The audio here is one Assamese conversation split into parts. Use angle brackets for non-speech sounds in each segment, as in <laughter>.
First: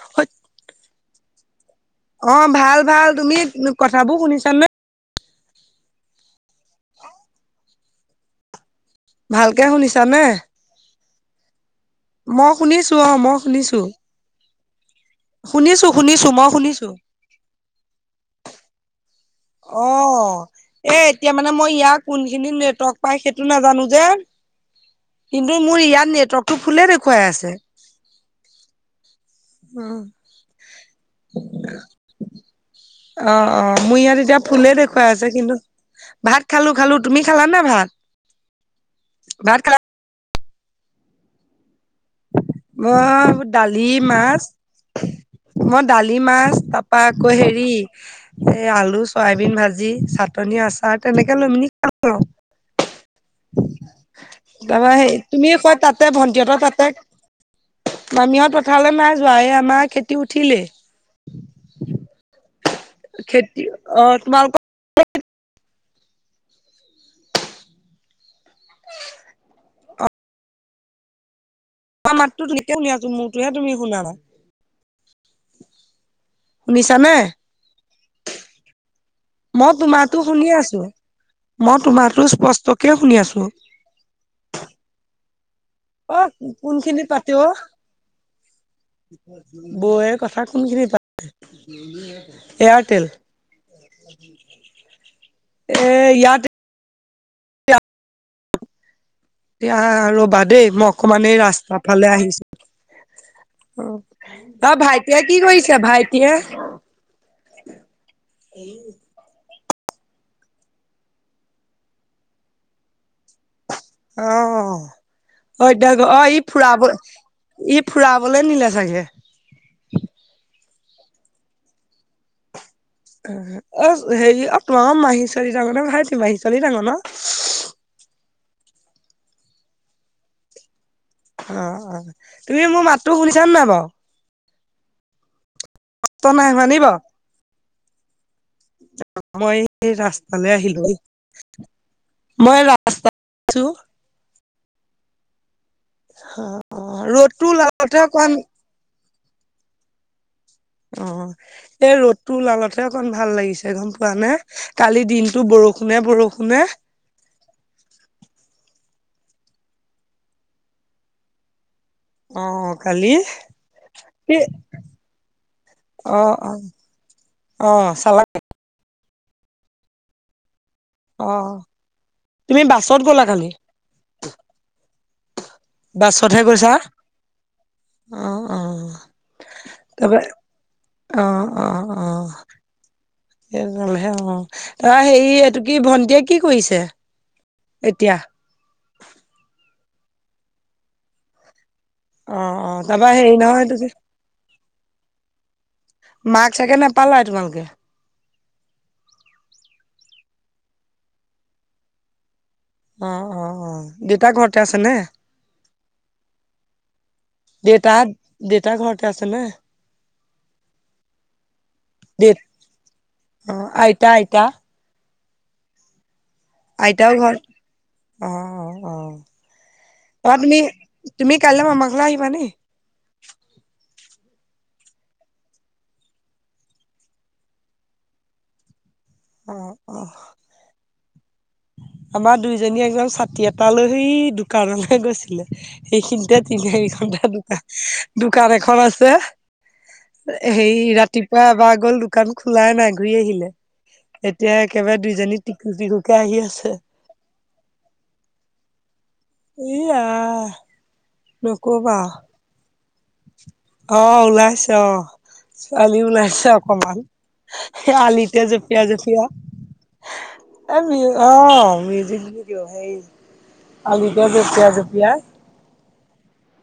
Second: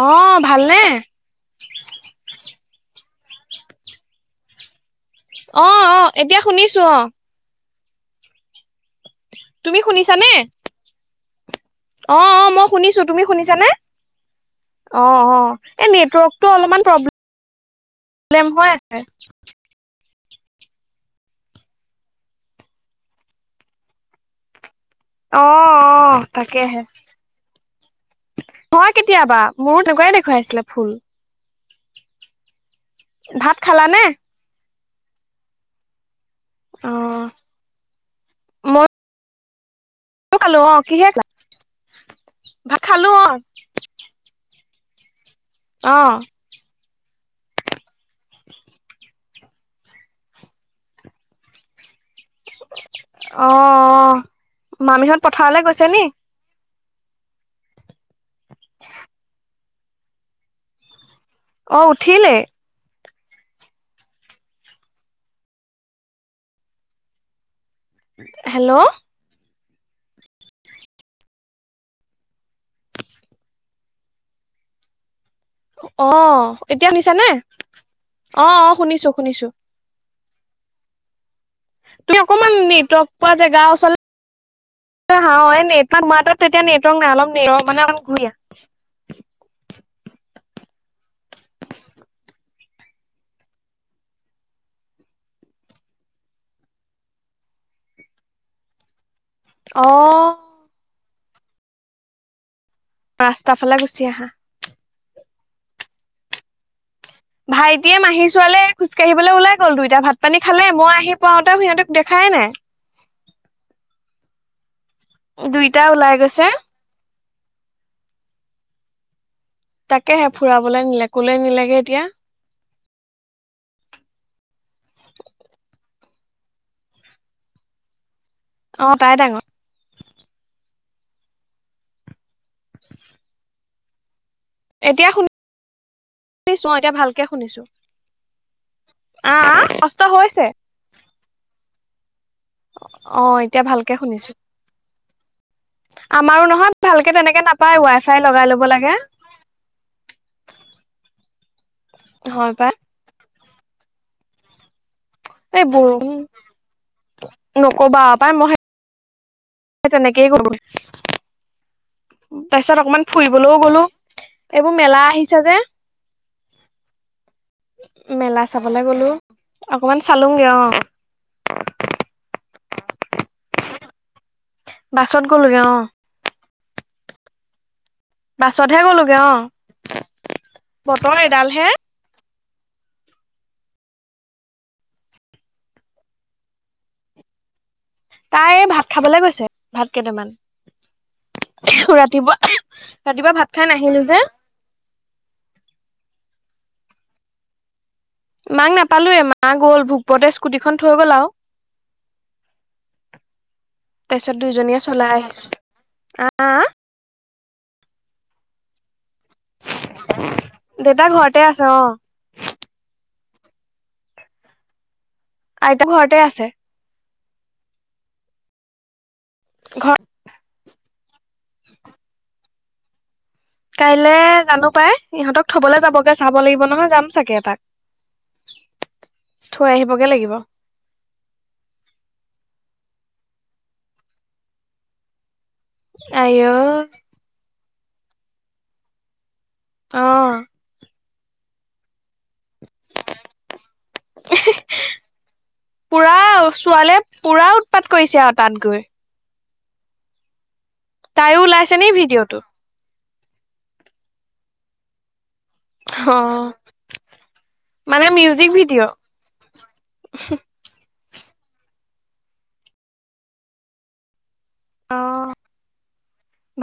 অঁ ভালনে? অ ভাল ভাল তুমি কথাবোৰ শুনিছা নে? অ অ এতিয়া শুনিছো অ। ভালকে তুমি শুনিছা নে? শুনিছানে? অ অ মই শুনিছো অ তুমি মই শুনিছানে? শুনিছো অ অ শুনিছো এই শুনিছো মই নেটৱৰ্কটো অলপমান শুনিছো প্ৰব্ লেম হৈ আছে। অ। এ এতিয়া মানে মই ইয়াৰ কোনখিনি নেটক পাই সেইটো নাজানো যে। অ' কিন্তু মোৰ ইয়াত অ' নেটৱৰ্কতটো তাকেহে ফুলে দেখুৱাই আছে। হয় কেতিয়াবা মোৰো উম তেনেকুৱাইে দেখুৱাই আছিলে ফুল। অ ভাত অ মোৰ খালানে? ইয়াত এতিয়া ফুলেই দেখুুৱাই আছে কিন্তু। ভাত খালো খালো তুমি অ' খালা নে ভাত ভাত খাল। ত খালো অ কিহে খালা। ভাত খালো মই অ' দালি, মাছ মই দালি অ' মাছ ত। পা আকৌ হেৰি এই আলু, চয়াবিন ভাজি, চাটনি আচাৰ তেনেকে লৈমেলি। <unintelligible> অ' তাৰপৰা সেই মামীহঁত তুমি পথাৰলৈ কোৱা গৈছে নি? তাতে ভন্টিহতৰ তাতে। মামিহঁত পথাৰলৈ মানে যোৱাই নাই আমাৰ খেতি উঠিলেই। অ উঠিলেই। খেতি অ তোমালোক। হেল্ল'। অ। মই মাতটো ধুনিয়াকে শুনি আছোঁ মোৰ মাতটো হে তুমি শুনা নাই। অ', এতিয়া শুনিছানে? অ', অ', শুনিছো শুনিছোঁ। মই তোমাৰতো শুনি আছোঁ। তুমি অকমান নেটৱৰ্ক শুনি পোৱা আছো জেগা ওচলে <unintelligible> আহা অ', নেটতো অ তোমাৰ তাত তেতিয়া কোনখিনি নেটৱৰ্ক পাতে অ নাই অলপ <unintelligible> বৌৱে কথা কোনখিনি পাত এয়াৰটেল, এ ইয়াত এতিয়া অ'। ৰবা দেই মই অকমান এই ৰাস্তা ফালে আহিছোঁ। ৰাস্তাফালে গুচি আহা। অ', ভাইটিয়ে কি কৰিছে ভাইটিয়ে? ভাইটিয়ে মাহিৰ ছোৱালে এ খোজ কাঢ়িবলৈ ওলাই গ'ল দুইটা ভাত পানী খালে মই আহি পোৱাওতে সিহঁতক দেখাই নাই। অ', অ', দুইটা এতিয়া আকৌ ওলাই অ', ই গৈছে ফুৰাব ই ফুৰাবোলে নিলে চাগে। তাকেহে ফুৰাবলৈ নিলে, ক'লে নিলেগে এতিয়া। অ', হেৰি অ', তোমালোকৰ মাহীৰ ছোৱালী ডাঙৰ নে ভাইটি মাহীৰ ছোৱালী ডাঙৰ ন? অ', তাই ডাঙৰ। অ', অ', তুমি মোৰ মাতটো শুনিছানে নাই বাৰু? এতিয়া শুনি তই নাই শুনা শুনিছোঁ অ', নি এতিয়া বাৰু ভালকে শুনিছোঁ। মই এই হৈছে ৰাস্তালৈ আহিলোঁ এই মই ৰাস্তাত অ' এতিয়া আছোঁ। ভালকে শুনিছো। আমাৰো নহয় অ', ভালকে তেনেকে ৰ'দটো নাপায় ওলালতে ৱাই ফাই অকণ লগাই ল'ব লাগে। অ', এই ৰ'দটো হয় পাই ওলালতহে অকন ভাল লাগিছে গম পোৱা নে কালি দিন টো এই বৰষুণে বৰষুণ বৰষুণে নকবা আৰু পায় মই সে তেনেকেই কৰো <unintelligible> তাৰ অ', পিছত অকমান কালি ফুৰিবলৈও গ'লো, কি এইবোৰ মেলা আহিছে যে। অ', অ', অ', চালা মেলা নাই? চাবলৈ গলো, অকমান চালোঙগে অ'। অ', তুমি বাছত গ'লা কালি? বাছত গ'লোগে অ'। বাছতহে গৈছা? অ', বাছতহে অ', গোলোগে অ', তাৰপৰা বতৰ অ', এডালহে। অ'। সেই কাৰণে অ', তাপা হেৰি এইটো কি ভন্টিয়ে কি কৰিছে এতিয়া? তাই এই ভাত খাবলে গৈছে ভাত কেইটামান। ৰাত তিপুৱা অ', অ', তাৰপৰা হেৰি ৰাতিপুৱা ভাত নহয় খাই এইটো কি নাহিলো যে। মাক চাগে নাপালাই তোমালোকে? মাক নাপালোয়ে মা গ'ল ভোকপুৰতে স্কুটিখন থৈ গ'ল আৰু। অ', অ', অ', দেউতা তাৰপিছত ঘৰতে আছে দুইজনীয়ে নে? চলাই আহিছেো <unintelligible> দেতা দেতা ঘৰতে আছে নে? দেতা ঘৰতে আছে অ'। দে অ', আইতা আইতা। আইতা ঘৰতে আছে। আইতাও ঘৰ অ', অ', অ'। <inaudible> ঘ ধৰা তুমি তুমি কাইলৈ পা আমাৰ ঘৰলে আহিবা দেই। কাইলে জানো পায়, ইহঁতক থবলে যাবগে চাব লাগিব নহয় যাম চাগে এপাক। থৈ অ', অ'। আহিবগে লাগিব। আমাৰ দুইজনীয়ে একদম ছাতি এটা লৈ সেই দোকানলে গৈছিলে। আই এইখিনিতে অ তিনি আৰি খনতে দোকান দোকান এখন আছে। অ হেই ৰাতিপুৱা এবাৰ গল দোকান খোলাই নাই ঘূৰি আহিলে। এতিয়া একেবাৰে দুইজনী টিকু টিকুকে আহি আছে। পোৰা ওত উতপাত কৰিছে আও তাত গৈ। ই আ তাইও ওলাইছে নেকি ভিডিঅ'টোত? অ ওলাইছে অ ছোৱালী ওলাইছে অকমান। হে মানে আলিতে মিউজিক জপিয়াই ভিডিঅ' জপিয়াই। এই মিউ অ মিউজিক ভিডিঅ সেই আলিতে জপিয়া জপিয়াই।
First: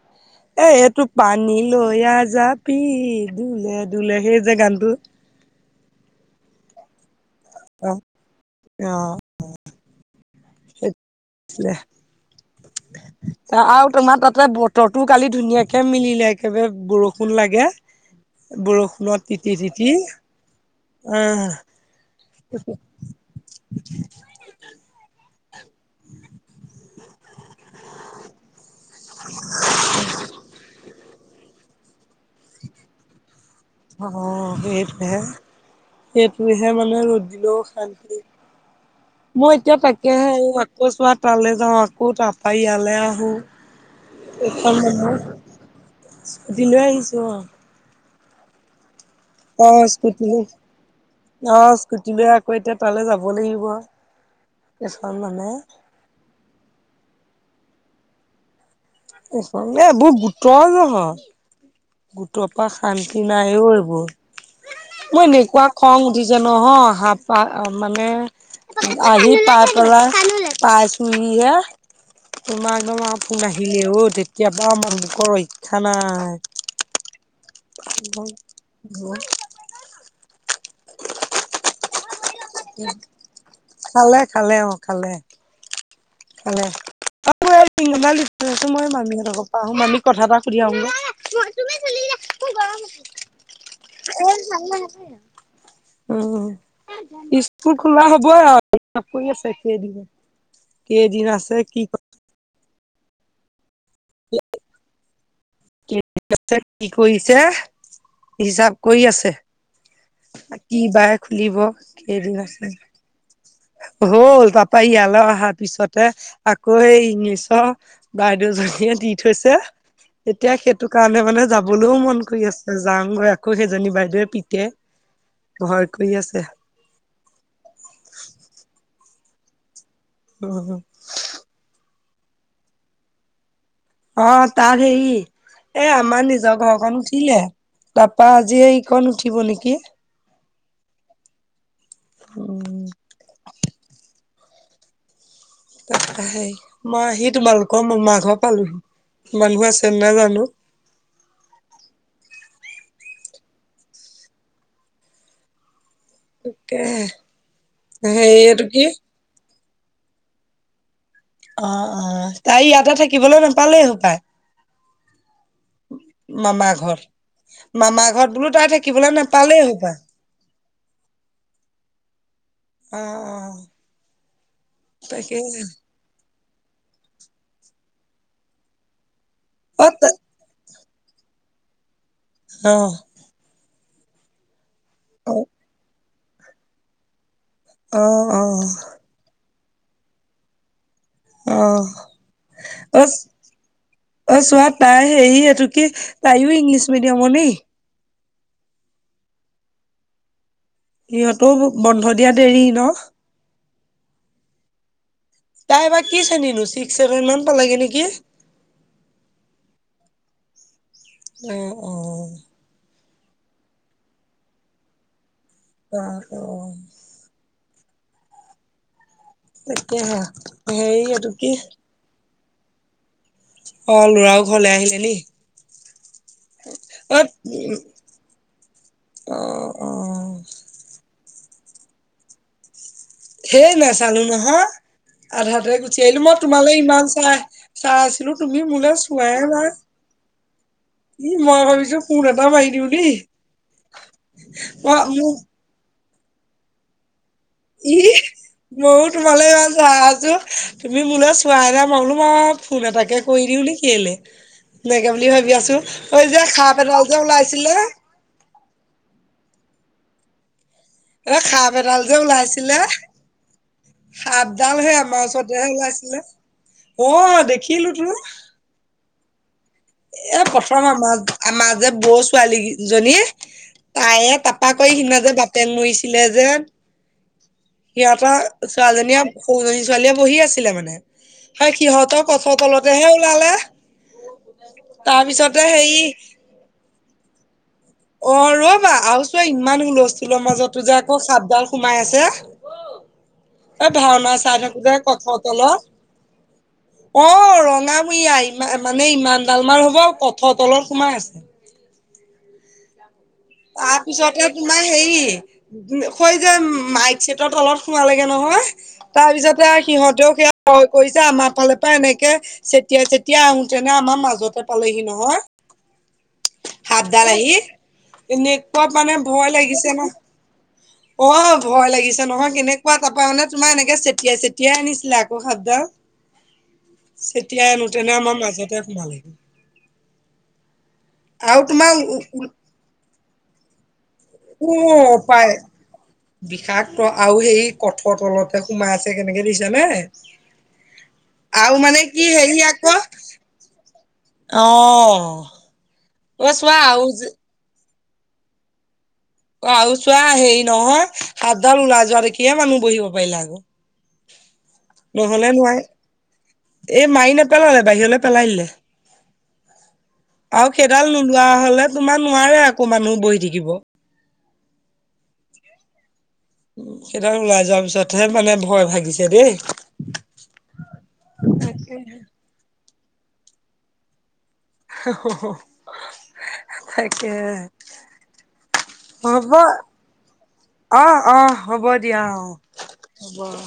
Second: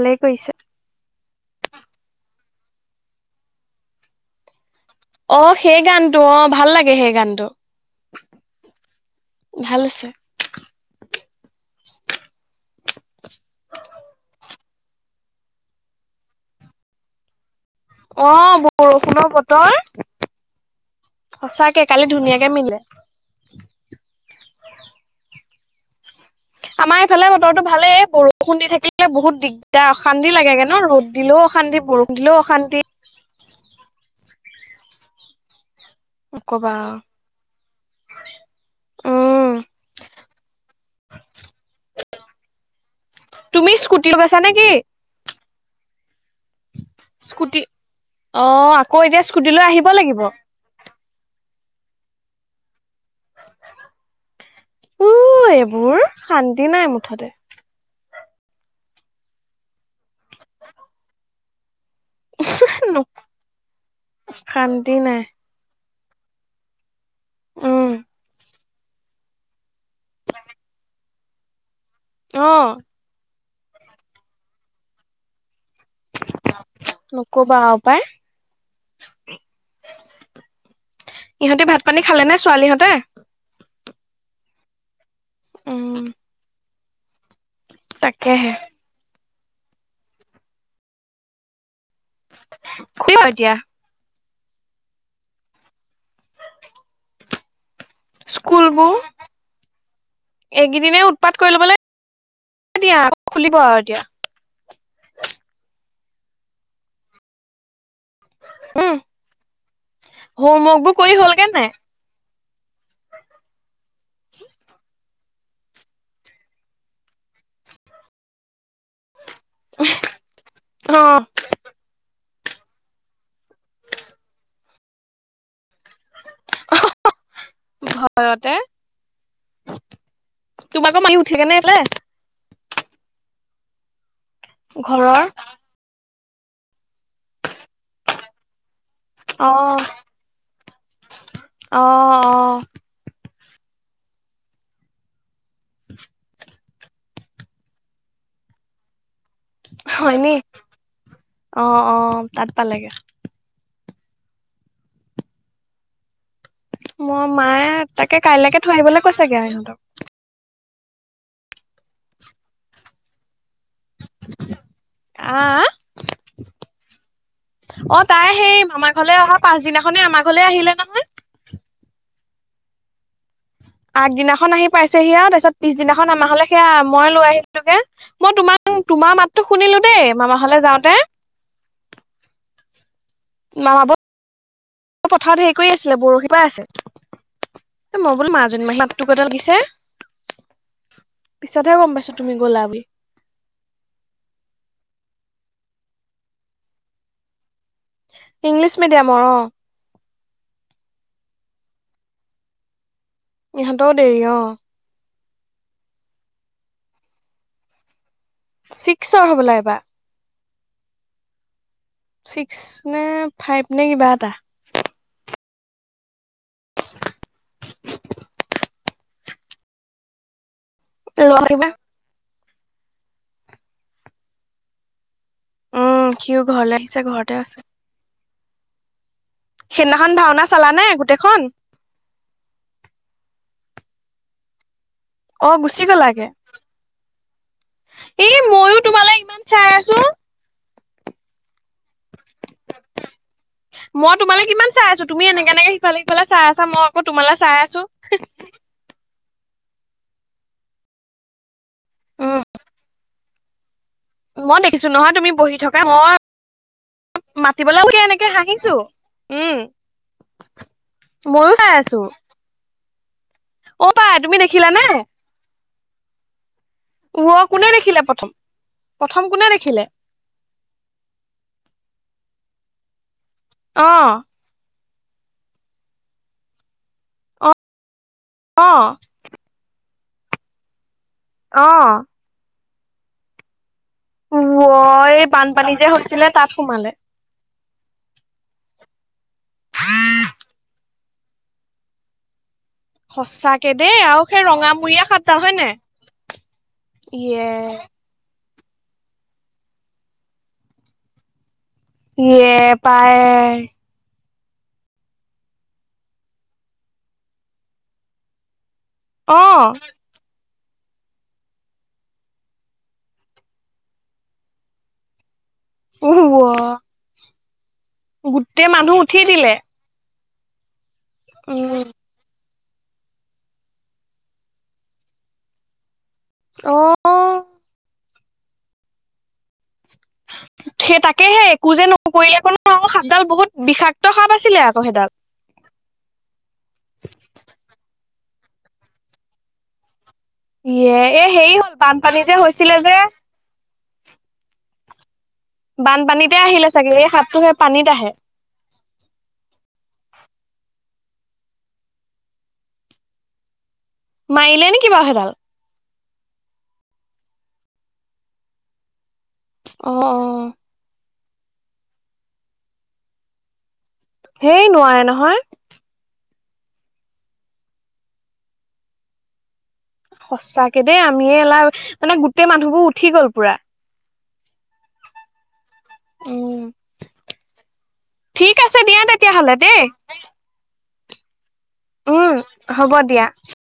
ভালে কৰিছে। এ এইটো পানী লৈয়া জাপি দোলে দোলে সেই যে গানটো। অ সেই গানটো অঁ ভাল লাগে সেই গানটো। অহ। ভাল আছে। <inaudible> আৰু তোমাৰ তাতে বত তটো কালি ধুনীয়াকে মিলিলে একেবাৰে বৰষুণ লাগে। অঁ বৰষুণত বৰষুণৰ তিতি বতৰ। তিতি আহ সঁচাকে কালি ধুনীয়াকে মিলিলে। <inaudible> আমাৰ ইফালে বতৰো ভালেই, বৰষুণ দি থাকিলে বহুত দিগদাৰ অশান্তি লাগেগে ন ৰ'দ দিলেও অশান্তি বৰষুণ দিলেও অশান্তি। অ সেইটোহে সেইটোহে নকবা আৰু। মানে ৰ'দ দিলেও অশান্তি মই উম এতিয়া তাকেহে উম আকৌ চোৱা তালে যাওঁ আকৌ তাপা ইয়ালে আ তুমি ইস্কুটি লগাইছা নেকি? <unintelligible> স্কুটি লৈ আহি ইস্কুটি, অ আকৌ এতিয়া ইস্কুটি লৈ অ অ আহিব লাগিব। স্কুটি লৈ অ স্কুটি লৈ আকৌ এতিয়া তালে যাব লাগিব আও, <unintelligible> উ খন মানে। এইবোৰ শান্তি নাই মুঠতে। আচলতে এইবোৰ গোটৰ জহত। গোটৰ পৰা শান্তি নাই ঔ এইবোৰ, শান্তি নাই মই এনেকুৱা খং উঠিছে নহয় অহা পৰা অঁ উম মানে আহি পাই পেলাই পাইছোঁহিহে অ তোমাৰ একদম ফোন আহিলে অ' তেতিয়া পৰা আমাৰ গোটৰ ৰক্ষা নাই। নকবা আও পায়। ইহঁতি ভাত পানী খালে নে ছোৱালী হঁতে? খালে খালে অঁ খালে। উম। খালে তাকেহে <unintelligible> মই মামী হঁতৰ ঘৰ অঁ মামীক কথা এটা সুধি আহো গে। খুলিব এতিয়া এই উম' ইচ্। ইস্কুল খোলা হ'বই আৰু। পৰি আছে এইখিনি এইদিগি। এইগেইদিনেই উৎপাত কৰি ল'বলে দিয়া খুলিব আৰু এতিয়া। কি আছে, কি কৰিছে? হিচাপ উম কৰি আছে হোমৱৰ্ক কি বোৰ কৰি বায়ে হ'লগে খুলিব নাই কেইদিন আছে? হ'ল, তাপা ইয়ালে অহাৰ পিছতে আকৌ এই ইংলিছ- বাইদেউ জনীয়ে দি থৈছে এতিয়া সেইটো অ কাৰণে মানে যাব। লও মন কৰি আছে যাওঁগৈ আকৌ, সেইজনী বাইদেৱে পিতে ভয় কৰি আছে। ভয়তে উম, তোমাকো মাৰি- ঠিকেনেলে। অঁ তাক ঘৰৰ হেৰি এ আমাৰ নিজৰ ঘৰখন উঠিলে তাপা আজি এই- খণ উঠিব অ নেকি। অঁ' <inaudible> হেই মই আহি তোমালকৰ মামা ঘৰ পালো মানুহবোৰ আছেনে নাই জানো। অঁ অঁ তাত পালেগে। তাকে ময় মায়ে তাকে হেৰি কাইলেকে এইটো থৈ কি আহিবলে কৈছেগে আৰু ইিহঁতক। অঁ অঁ তাই ইয়াতে থাকিবলৈ নাপালেই হ- আঁহ' মামা ঘৰ- মামা ঘৰত বোলো সেই তাই মামা থাকিবলে ঘৰলে অহা নাপালেই হপাই। পাছদিনাখনে আমাৰ ঘৰলে আহিলে নহয় অঁ অঁ' আগদিনাখন আহি পাইছেহি আৰু তাৰ পিছত পিছনাখন- আমাঘলে সেয়া মই লৈ আহিলোগে মই তোমা তোমা মাত- তো শুনিলো অ দেই মামা ঘলে যাওঁতে। অঁ' মামা বত- অ পথাৰত হেৰি কৰি আছিলে বৰশী বাই আছে। এ অ মই বোলো অ অ মাজনী মাহী মাতো গতে লাগিছে। পিছতহে অঁ গম পাইছো তুমি গ'লা বুলি অছ- অই চোৱা তাই হেৰি এইটো কি তাইও ইংলিছ মিডিয়ামৰ নি। ইংলিছ মিডিয়ামৰ অঁ' সিহঁতৰো মোক বন্ধ দিয়া দেৰি ন। ইহঁতও দেৰি অঁ। তাই এবা কি শ্ৰেণী নো ছিক্স চেছেন মান পালাগে নেকি? ছিক্সৰ হ'বলা এইবাৰ। অঁ অঁ' ছিক্স নে ফাইভ নে কিবা এটা। <unintelligible> তাকেহে হেৰি এইটো ল'ৰা কি? কিবা। অঁ লৰাও ঘৰলে আহিলে নি। উম সিও ঘৰলে আহিছে অ', ঘৰতে আছে। উম, অ', সেইদিনাখন অ', ভাওনা- চালানে গোটেইখন। হেই নাচালো নহয়। অ আধাতে গুচি আহিলোঁ। গ'লাগে মই তোমালে ইমান চাই, চাই এ আছিলোঁ, তুমি মইয়ো মোলে তোমালে চোৱাই ইমান চাই নাই। আছো ই মই ভাবিছো ফোন এটা মাৰি দিওঁ দেই। মই তোমালে কিমান চাই মই আছোঁ, তুমি মোক এনেকে কেনেকে সিফালে সিফাল চাই আছা মই আক ' তোমালে চাই আছোঁ। হিহ্, মও তোমালে ইমান চাই আছোঁ। তুমি মোলে চো ৱাই নাই। মই বোলো উম তোমাক ফোন এটাকে কৰি দিওঁ নেকি বুলি। মই দেখিছো এনেকে নহয় তুমি ভাবি বহি আছো থকা। মই এই যে সাপ এডাল যে ওলাইছিলে মাতিবলেকে এনেকে হাহিছোঁ। উম। এহ্ মইয়ো চাই সাপ আছো এডাল যে ওলাইছিলে অ পাই তুমি দেখিলা সাপডাল নে হে আমাৰ ওচৰতেহে ওলাইছিলে। অ ওৱ, কোনে দেখিলো দেখিলে তো প্ৰথম, প্ৰথম কোনে দেখিলে? এ প্ৰথম আমাৰ আমাৰ যে বৌ ছোৱালী গি জনী অ তাই তাপ্ পা আকৌ সিদিনাৰ যে বাপেক মৰিছিলে যে অ সিহঁতৰ অ ছোৱালীজনীয়ে সৰুজনী ছোৱালীয়ে বহি আছিলে মানে অ সেই সিহঁতৰ গছৰ তলতেহে ওলালে। ওৱ তাৰ এই পিছতে বানপানী যে হেৰি হৈছিলে তাত সোমালে। অঁ, ৰ'বা! আও চোৱা, ইমান হুলস্থুলৰ মাজটো যে আকৌ সাপডাল সোমাই আছে। ক'ত? সঁচাকে এ দেই আৰু ভাওনা সেই চাই থাকোতে ৰঙামূৰীয়া সাপডাল কঠৰ হয় নাই তলত। ইয়ে অঁ, ৰঙা মুঞা ইমা মানে ইমান ডালমাৰ হ'ব কঠৰ তলত সোমাই আছে। ইয়ে পায়। তাৰপিছতে তোমাৰ হেৰি হৈ যে মাইক চেটৰ তলত সোমালেগে নহয়, অ তাৰপিছতে আও সিহঁতেও সেয়া ভয় কৰিছে। আমাৰ ফালৰপৰা এনেকে চেতিয়াই, চেতিয়াই আহোতেনে আমাৰ মাজতে পালেহি নহয় ৱ সাপডাল আহি। গোটেই এনেকুৱা মানুহ মানে উঠি ভয় দিলে। লাগিছে ন' অঁ, উম। ভয় লাগিছে নহয় কেনে ৱোৱা তাৰপৰা মানে, তোমাৰ এনেকে চেটিয়াই চেটিয়াই আনিছিলে আক' সাপডাল। অঁ। চেতিয়াই আনোতেনে আমাৰ মাজতে সোমাল। সেই তাকেহে আৰু একো যে নকৰিলে তোমাৰ আক' ন' সাপডাল বহুত বিষাক্ত সাপ আছ উৱ। পাই। বিষাক্ত আৰু সেই কঠৰ তলতে সোমাই আছে কেনেকে দেখিছেনে? ইয়ে এই হেৰি হ'ল বানপানী কি যে হৈছিলে যে অঁ। বানপানীতে আহিলে চাগে? এই সাপটো হে পানীত আহে। অঁ আৰু চোৱা, হেৰি নহয় সাপডাল ওলাই যোৱা দেখিহে মানুহ বহিব পাৰিলে আক'। মাৰিলে নেকি বাও সেইডাল? লে নোৱাৰে। এই মাৰি নেপেলালে বাহিৰলে পেলাই দিলে। অঁ, অঁ। আৰু সেইডাল নোলোৱা হ'লে তোমাৰ নোৱাৰে আক' মানুহ বহি থাকিব। সেই নোৱাৰে নহয়। ওঁ, সেইডাল ওলাই যোৱাৰ পিছতহে মানে ভয় ভাগিছে দেই। সঁচাকে দেই। আমিয়ে লা তাকে মানে, গোটেই মানুহবোৰ উঠি গ'ল পুৰা। হোঁহ্, হোঁহ্ উম, হোঁহ্, তাকেহে। ঠিক আছে দিয়া তেতিয়া হ'লে দেই। অঁ, অঁ হ'ব দিয়া উম, অঁ, দিয়া। হ'ব অঁ।